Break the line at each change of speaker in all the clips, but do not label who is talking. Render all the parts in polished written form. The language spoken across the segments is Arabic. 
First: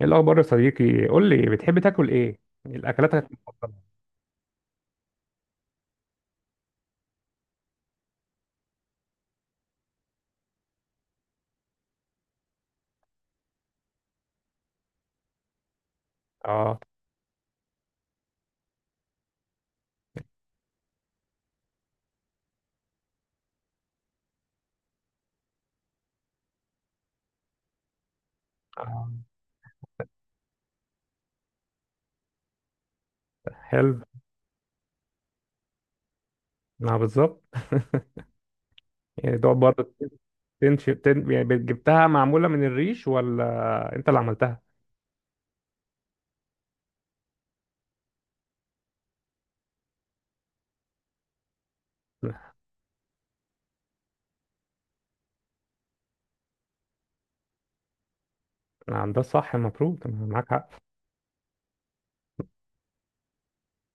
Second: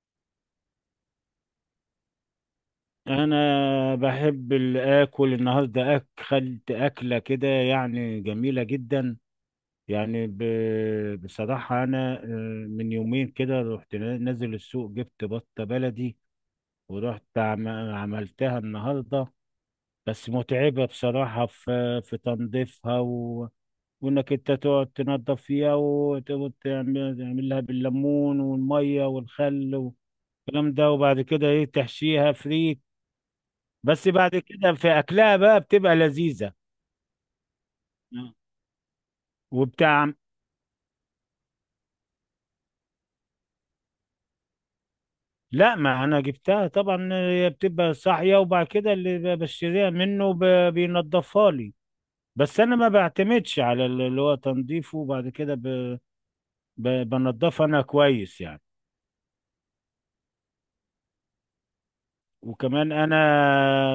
ايه الاخبار يا صديقي؟ قول لي، بتحب تاكل ايه؟ الاكلاتك المفضله؟
انا بحب الاكل النهارده اكلت اكله كده يعني جميله جدا. يعني ب... بصراحه انا من يومين كده رحت نازل السوق جبت بطه بلدي.
اه.
ورحت عملتها النهارده. بس متعبه بصراحه في تنظيفها، وانك انت تقعد تنظف فيها وتعمل لها بالليمون والميه
آه.
والخل والكلام ده. وبعد كده ايه تحشيها فريك.
حلو.
بس بعد كده في اكلها بقى بتبقى لذيذه
ما بالظبط، يعني دوت برضه.
وبتاع.
يعني جبتها معموله من الريش ولا انت اللي عملتها؟
لا، ما انا جبتها طبعا. هي بتبقى صاحيه وبعد كده اللي بشتريها منه بينضفها لي. بس انا ما بعتمدش على اللي هو تنظيفه، وبعد كده بنضفها انا كويس يعني.
نعم، ده الصح المفروض، أنا معاك حق.
وكمان انا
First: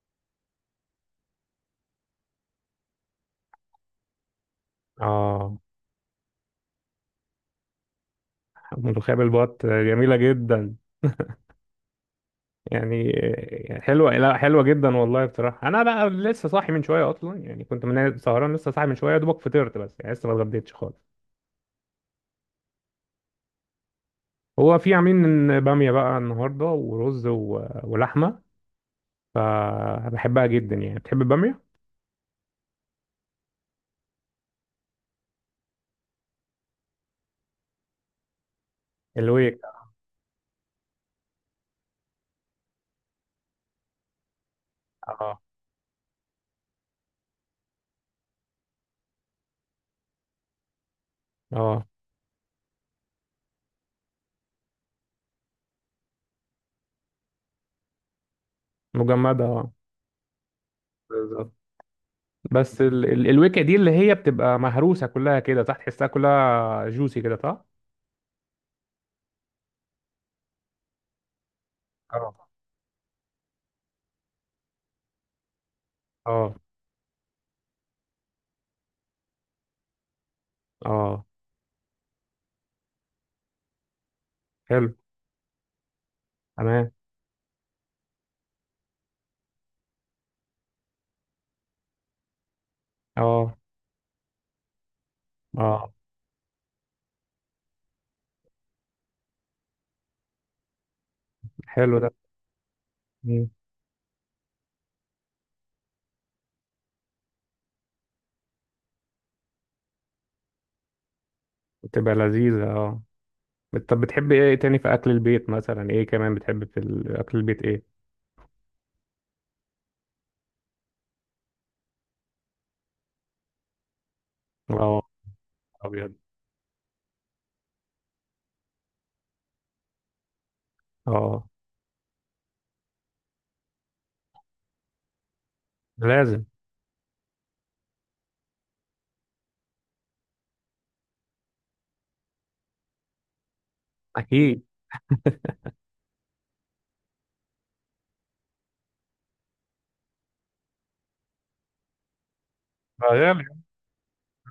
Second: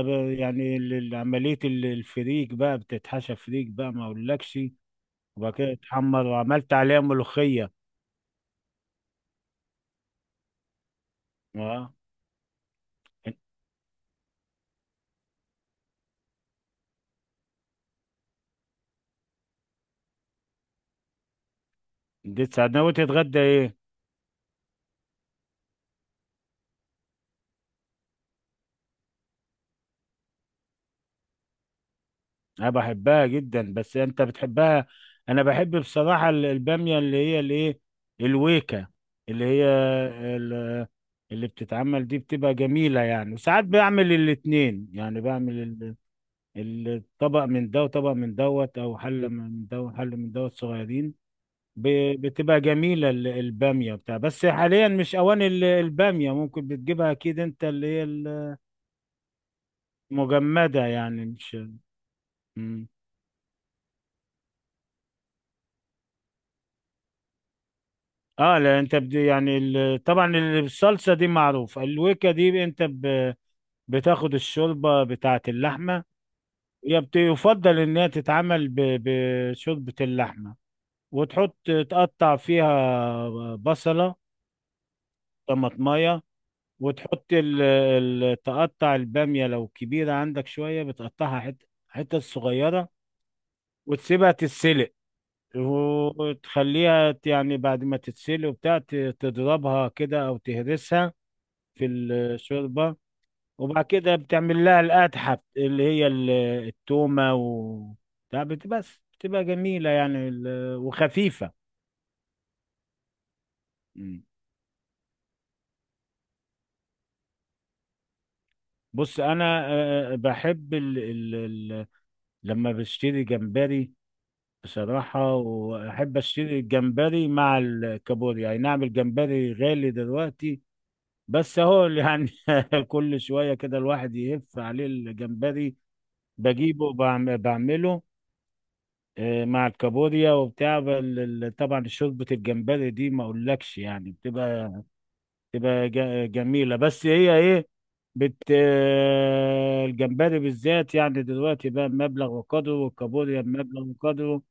يعني عمليه الفريك بقى بتتحشى فريك بقى ما اقولكش. وبعد
اه.
كده تحمر وعملت عليها ملوخيه.
ملوخيه بالبط جميله جدا.
اه،
يعني يعني حلوه، لا حلوه جدا والله. بصراحه انا بقى لسه صاحي من شويه اصلا، يعني كنت من سهران، لسه صاحي من شويه، يا دوبك فطرت، بس يعني لسه ما اتغديتش خالص.
دي ساعدنا وتتغدى ايه؟
هو في عاملين باميه بقى النهارده ورز ولحمه، فبحبها جدا. يعني بتحب البامية؟
انا بحبها جدا بس انت بتحبها. انا بحب بصراحه الباميه اللي هي الايه، الويكه، اللي
الويك.
هي ال- اللي بتتعمل دي بتبقى جميله يعني. وساعات بعمل الاتنين، يعني
اه.
بعمل الطبق من ده وطبق من دوت، او حله من ده وحله من دوت صغيرين.
اه،
بتبقى جميله الباميه بتاع. بس حاليا مش اوان الباميه. ممكن بتجيبها اكيد انت اللي هي
مجمدة، اه.
المجمده، يعني
بالظبط.
مش...
بس الويكة دي، اللي هي بتبقى مهروسة كلها كده، صح؟ تحسها كلها جوسي كده، صح؟
اه لا، انت طبعا الصلصه دي معروف الويكا
اه.
دي. انت بتاخد الشوربه بتاعه اللحمه.
اه.
هي يفضل انها تتعمل بشوربه اللحمه.
اه.
وتحط، تقطع فيها بصله،
حلو.
طماطمايه.
تمام.
وتحط تقطع الباميه لو كبيره عندك شويه، بتقطعها حتت صغيره،
اه.
وتسيبها تتسلق.
اه.
وتخليها يعني بعد ما تتسلق وبتاع تضربها كده او تهرسها في
حلو ده.
الشوربة.
مم.
وبعد كده بتعمل لها القدحة اللي هي التومة و بتاع بس بتبقى جميلة يعني وخفيفة.
بتبقى لذيذة، اه. طب
مم.
بتحب ايه تاني في اكل البيت؟ مثلا ايه كمان بتحب في اكل البيت؟ ايه؟
بص أنا بحب لما بشتري جمبري
اه.
بصراحة.
ابيض.
وأحب أشتري الجمبري مع الكابوريا، يعني نعمل جمبري. غالي دلوقتي
اه.
بس أهو. يعني كل شوية كده الواحد يهف عليه الجمبري،
لازم.
بجيبه وبعمله مع الكابوريا وبتاع طبعا شوربة الجمبري دي ما اقولكش يعني
اكيد.
بتبقى جميلة. بس هي ايه بت آه، الجمبري بالذات يعني دلوقتي بقى مبلغ وقدره، والكابوريا
غالي.
مبلغ وقدره.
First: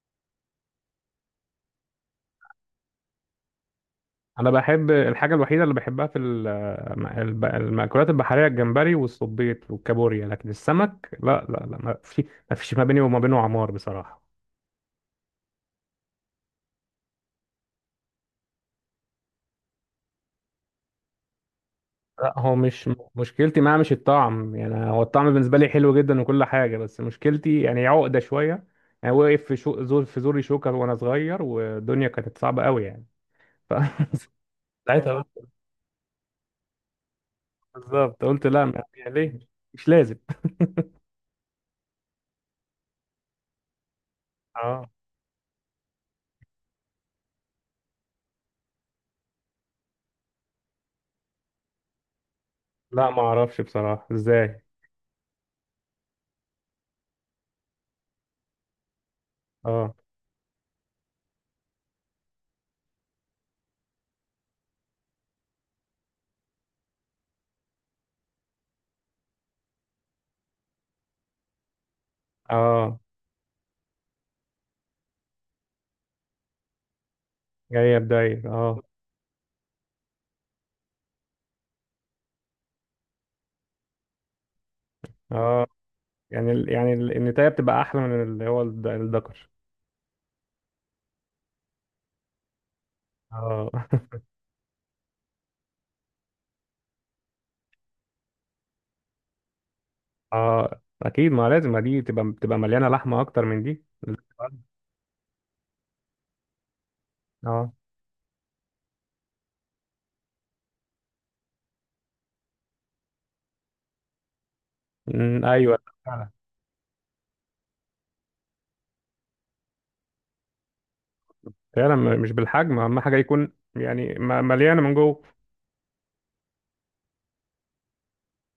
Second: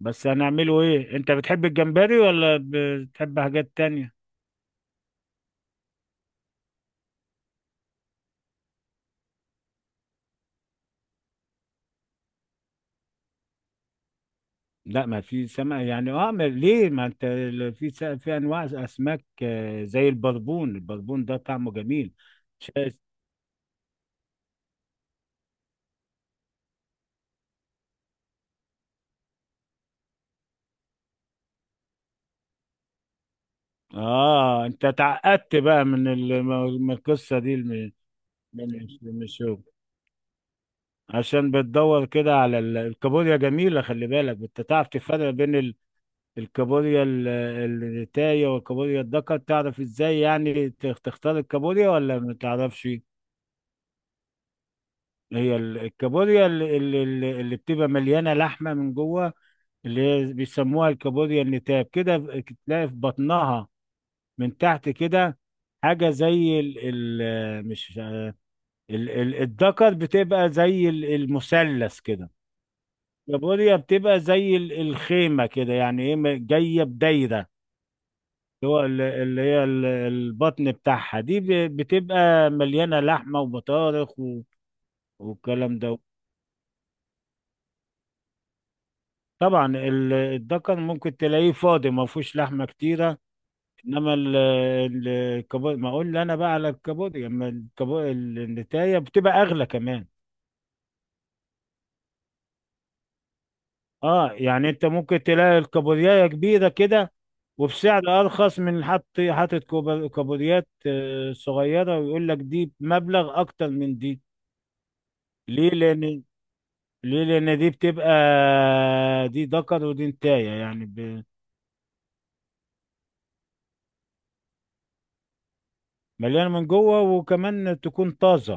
بس هنعمله ايه؟ انت بتحب الجمبري ولا بتحب حاجات تانية؟
انا بحب الحاجه الوحيده اللي بحبها في المأكولات البحريه: الجمبري والصبيط والكابوريا. لكن السمك لا لا لا، ما في، ما فيش ما بيني وما بينه عمار بصراحه.
لا، ما في سمك يعني. اه ليه؟ ما انت في في انواع اسماك زي البربون. البربون ده طعمه جميل.
لا، هو مش مشكلتي معاه مش الطعم، يعني هو الطعم بالنسبه لي حلو جدا وكل حاجه، بس مشكلتي يعني عقده شويه. يعني وقف في شو زور في زوري شوكر وانا صغير، والدنيا كانت صعبه قوي يعني. ف-
اه، انت
ساعتها قلت.
اتعقدت بقى من من القصه دي
بالظبط، قلت لا
من
يعني
من
ليه؟
الشغل.
مش لازم.
عشان بتدور كده على الكابوريا جميله. خلي بالك، انت
اه.
تعرف تفرق بين الكابوريا الريتايه والكابوريا الدكر؟ تعرف ازاي يعني تختار الكابوريا ولا ما تعرفش؟
لا، ما اعرفش بصراحه ازاي.
هي الكابوريا اللي بتبقى مليانه لحمه من جوه،
اه.
اللي هي بيسموها الكابوريا النتاب كده. تلاقي في بطنها من تحت كده حاجه زي ال ال مش، الدكر بتبقى زي المثلث كده.
اه،
البوريا بتبقى زي الخيمة كده، يعني ايه جاية بدايرة.
جاية بداير،
اللي هو
اه.
اللي هي البطن بتاعها دي بتبقى مليانة لحمة وبطارخ
اه.
والكلام ده.
يعني النتاية بتبقى أحلى من اللي هو الدكر.
طبعا الدكر ممكن تلاقيه فاضي، ما فيهوش لحمة كتيرة.
اه.
انما الكابوريا، ما اقول انا بقى على الكابوريا، اما الكابوريا النتايه بتبقى اغلى كمان.
اه أكيد، ما لازم ما دي تبقى بتبقى مليانة لحمة أكتر من دي.
اه يعني انت ممكن تلاقي الكابوريايه كبيره كده،
اه.
وبسعر ارخص من حط حاطط كابوريات صغيره، ويقول لك دي بمبلغ اكتر من دي. ليه
أيوه،
لان
فعلا.
ليه؟ لان دي ذكر ودي نتايه يعني
فعلا، مش بالحجم، أهم حاجة يكون يعني مليانة من جوه.
مليانه من جوه، وكمان تكون طازه.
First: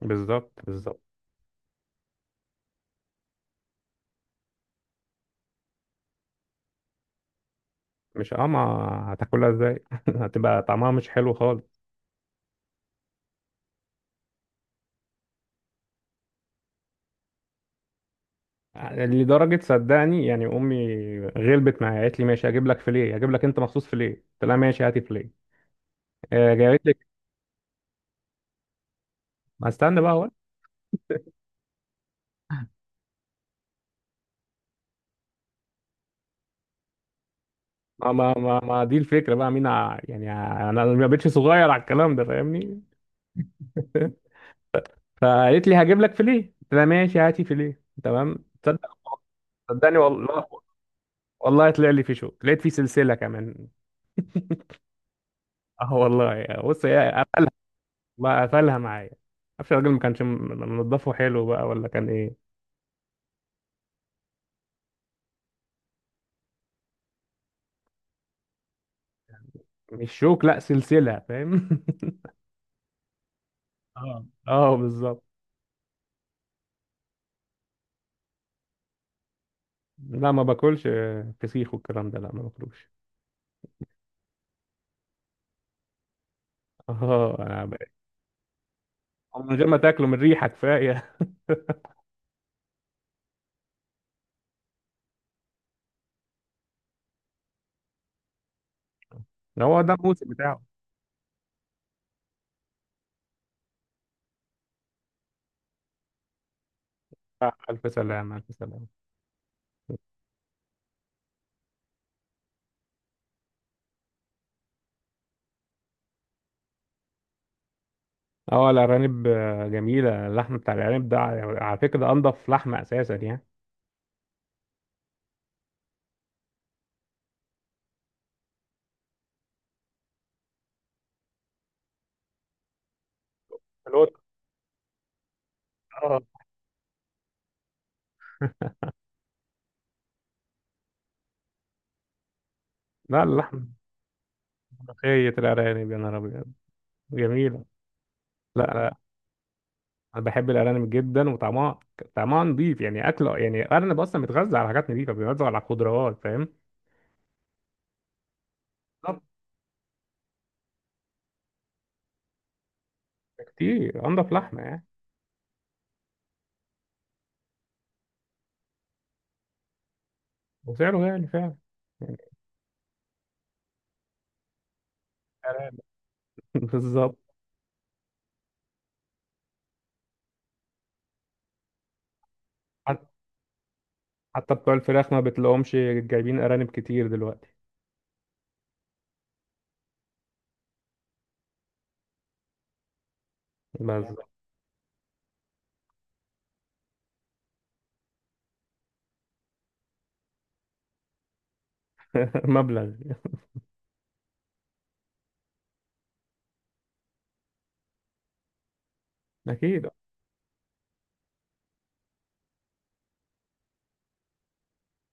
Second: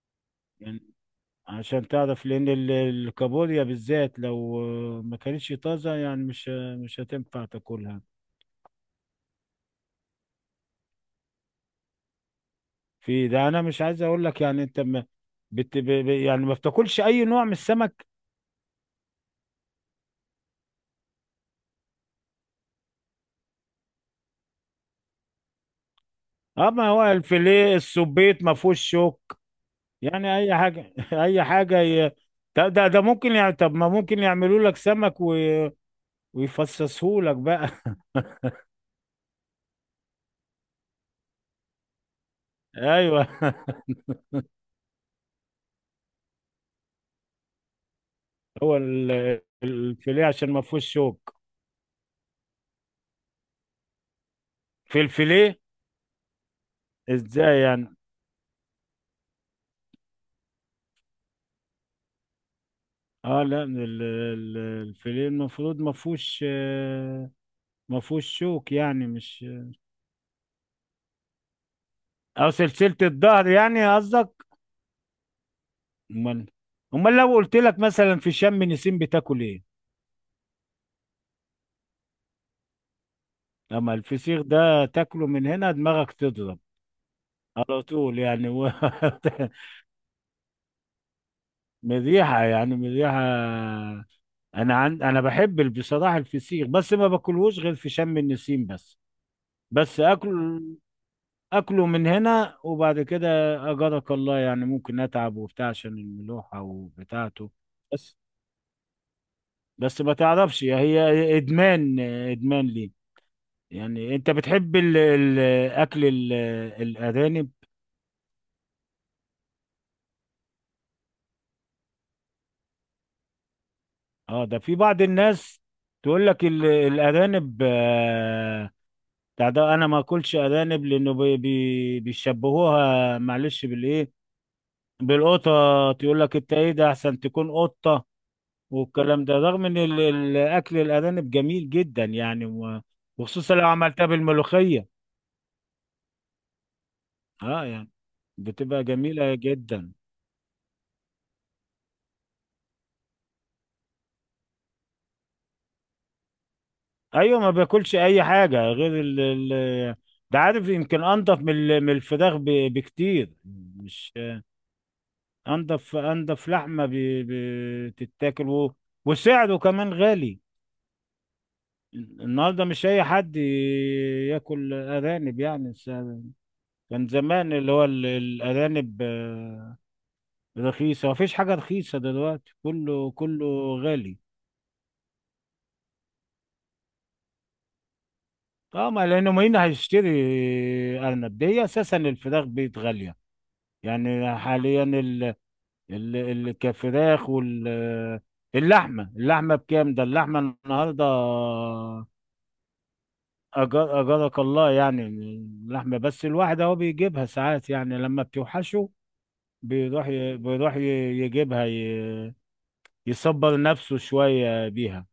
بالظبط
يعني
بالظبط.
عشان تعرف، لان الكابوريا بالذات لو ما كانتش طازه يعني مش هتنفع تاكلها.
مش اه ما، هتاكلها ازاي؟ هتبقى طعمها مش حلو خالص.
في ده، انا مش عايز اقول لك يعني انت ما يعني ما بتاكلش اي نوع من السمك.
لدرجة صدقني يعني أمي غلبت معايا، قالت لي ماشي هجيب لك فيليه، هجيب لك أنت مخصوص فيليه. قلت لها ماشي هاتي فيليه. آه،
اه،
جابت
ما
لي.
هو الفيليه السبيط ما فيهوش شوك.
ما استنى بقى.
يعني اي حاجه اي حاجه ده ممكن يعني. طب ما ممكن يعملوا لك سمك ويفصصوه لك بقى.
ما دي الفكره بقى، مين انا ما بقتش صغير على الكلام ده، فاهمني؟
ايوه
فقالت لي هجيب لك فيليه، قلت لها ماشي هاتي فيليه، تمام.
هو
تصدق؟ صدقني
الفيليه
والله،
عشان ما فيهوش شوك.
والله طلع لي في شوك، لقيت فيه سلسله كمان.
في الفيليه؟
اه والله، بص هي قفلها
ازاي يعني؟
بقى، قفلها معايا. معرفش الراجل ما كانش منضفه حلو بقى، ولا كان ايه.
اه لا، الفيليه المفروض ما فيهوش ما فيهوش شوك، يعني مش
مش شوك لا، سلسله، فاهم؟
او سلسلة الظهر يعني
اه
قصدك.
اه بالظبط.
امال، لو قلت لك مثلا في شم نسيم بتاكل ايه؟
لا ما باكلش فسيخ والكلام ده، لا ما باكلوش.
اما الفسيخ ده تاكله من هنا دماغك تضرب
اه انا
على طول يعني
من غير ما تاكله، من ريحه كفايه.
مذيحة يعني مذيحة. انا بحب بصراحة الفسيخ، بس ما باكلهوش غير في شم النسيم بس.
هو ده
بس
الموسم
اكل،
بتاعه.
اكله من هنا وبعد كده اجرك الله. يعني ممكن اتعب وبتاع عشان الملوحة وبتاعته.
آه، ألف
بس،
سلامة ألف سلامة.
بس ما تعرفش هي ادمان، ادمان ليه. يعني انت بتحب الاكل الارانب؟
اه الأرانب جميلة، اللحم بتاع الأرانب ده، على على فكرة، ده أنضف لحمة أساسا يعني.
اه، ده في بعض الناس تقول لك الارانب بتاع ده، انا ما اكلش ارانب، لانه بي بي بيشبهوها معلش بالايه،
القط.
بالقطه.
اه
تقول لك انت ايه ده، احسن تكون قطه، والكلام ده. رغم ان اكل الارانب جميل جدا يعني
لا،
وخصوصا
اللحم.
لو عملتها بالملوخيه.
ملوخية الأرانب، يا نهار أبيض! جميلة.
اه يعني
لا
بتبقى
لا،
جميله جدا.
أنا بحب الأرانب جدا، وطعمها، طعمها نضيف يعني. أكل، يعني الأرنب أصلا بيتغذى على حاجات نضيفة، بيتغذى على خضروات، فاهم.
ايوه، ما باكلش اي حاجه غير
بالظبط.
ال ال ده. عارف، يمكن انضف من من الفراخ بكتير.
كتير،
مش
أنضف لحمة يعني.
انضف، انضف لحمه بتتاكل، وسعره كمان غالي.
وسعره غالي فعلا. يعني
النهارده مش اي حد ياكل ارانب يعني،
أرانب
كان
بالظبط.
زمان اللي هو الارانب رخيصه. مفيش حاجه رخيصه دلوقتي،
حت-
كله كله غالي.
حتى بتوع الفراخ ما بتلاقوهمش، جايبين أرانب كتير دلوقتي.
اه، ما لانه مين هيشتري ارنب؟ دي اساسا الفراخ بقت غاليه
بس
يعني حاليا. ال- الكفراخ وال اللحمة اللحمة بكام ده؟ اللحمة النهاردة...
مبلغ.
أجرك الله يعني اللحمة. بس الواحد أهو بيجيبها ساعات يعني لما بتوحشه.
اكيد.
بيروح يجيبها ي... يصبر نفسه شوية بيها.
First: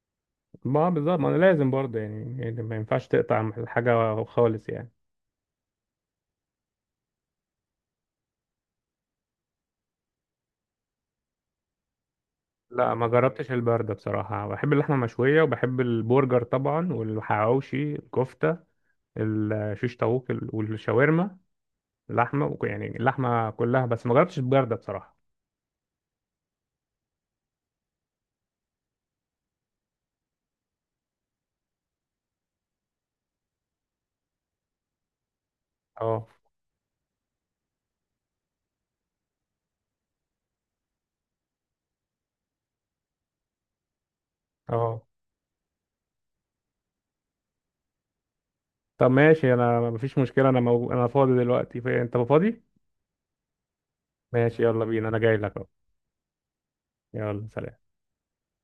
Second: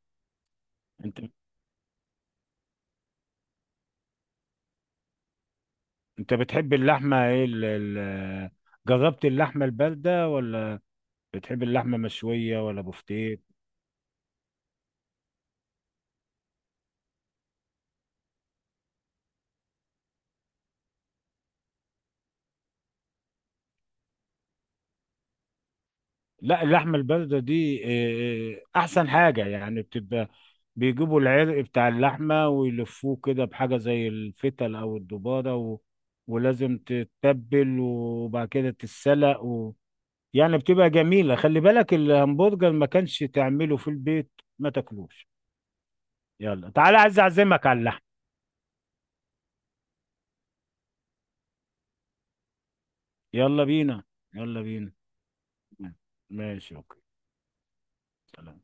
ما
أنت
بالظبط، ما انا لازم برضه، يعني يعني ما ينفعش تقطع الحاجه خالص يعني.
أنت بتحب اللحمة إيه جربت اللحمة الباردة، ولا بتحب اللحمة مشوية، ولا
لا ما
بفتيك؟
جربتش البرده بصراحه. بحب اللحمه المشويه وبحب البرجر طبعا، والحواوشي، الكفته، الشيش طاووق والشاورما. اللحمه يعني اللحمه كلها، بس ما جربتش البرده بصراحه.
لا، اللحمة الباردة دي أحسن حاجة يعني. بتبقى، بيجيبوا العرق بتاع اللحمة ويلفوه كده بحاجة زي الفتل أو الدبارة
اه.
ولازم تتبل وبعد كده تتسلق يعني بتبقى جميلة. خلي بالك، الهمبرجر ما كانش تعمله في البيت ما
اه.
تاكلوش. يلا تعالى، عايز أعزمك على اللحم.
طب ماشي، انا ما فيش مشكله، انا انا فاضي دلوقتي. انت فاضي؟
يلا بينا. يلا
ماشي يلا
بينا.
بينا، انا جاي لك اهو.
ماشي، أوكي.
يلا، سلام.
سلام.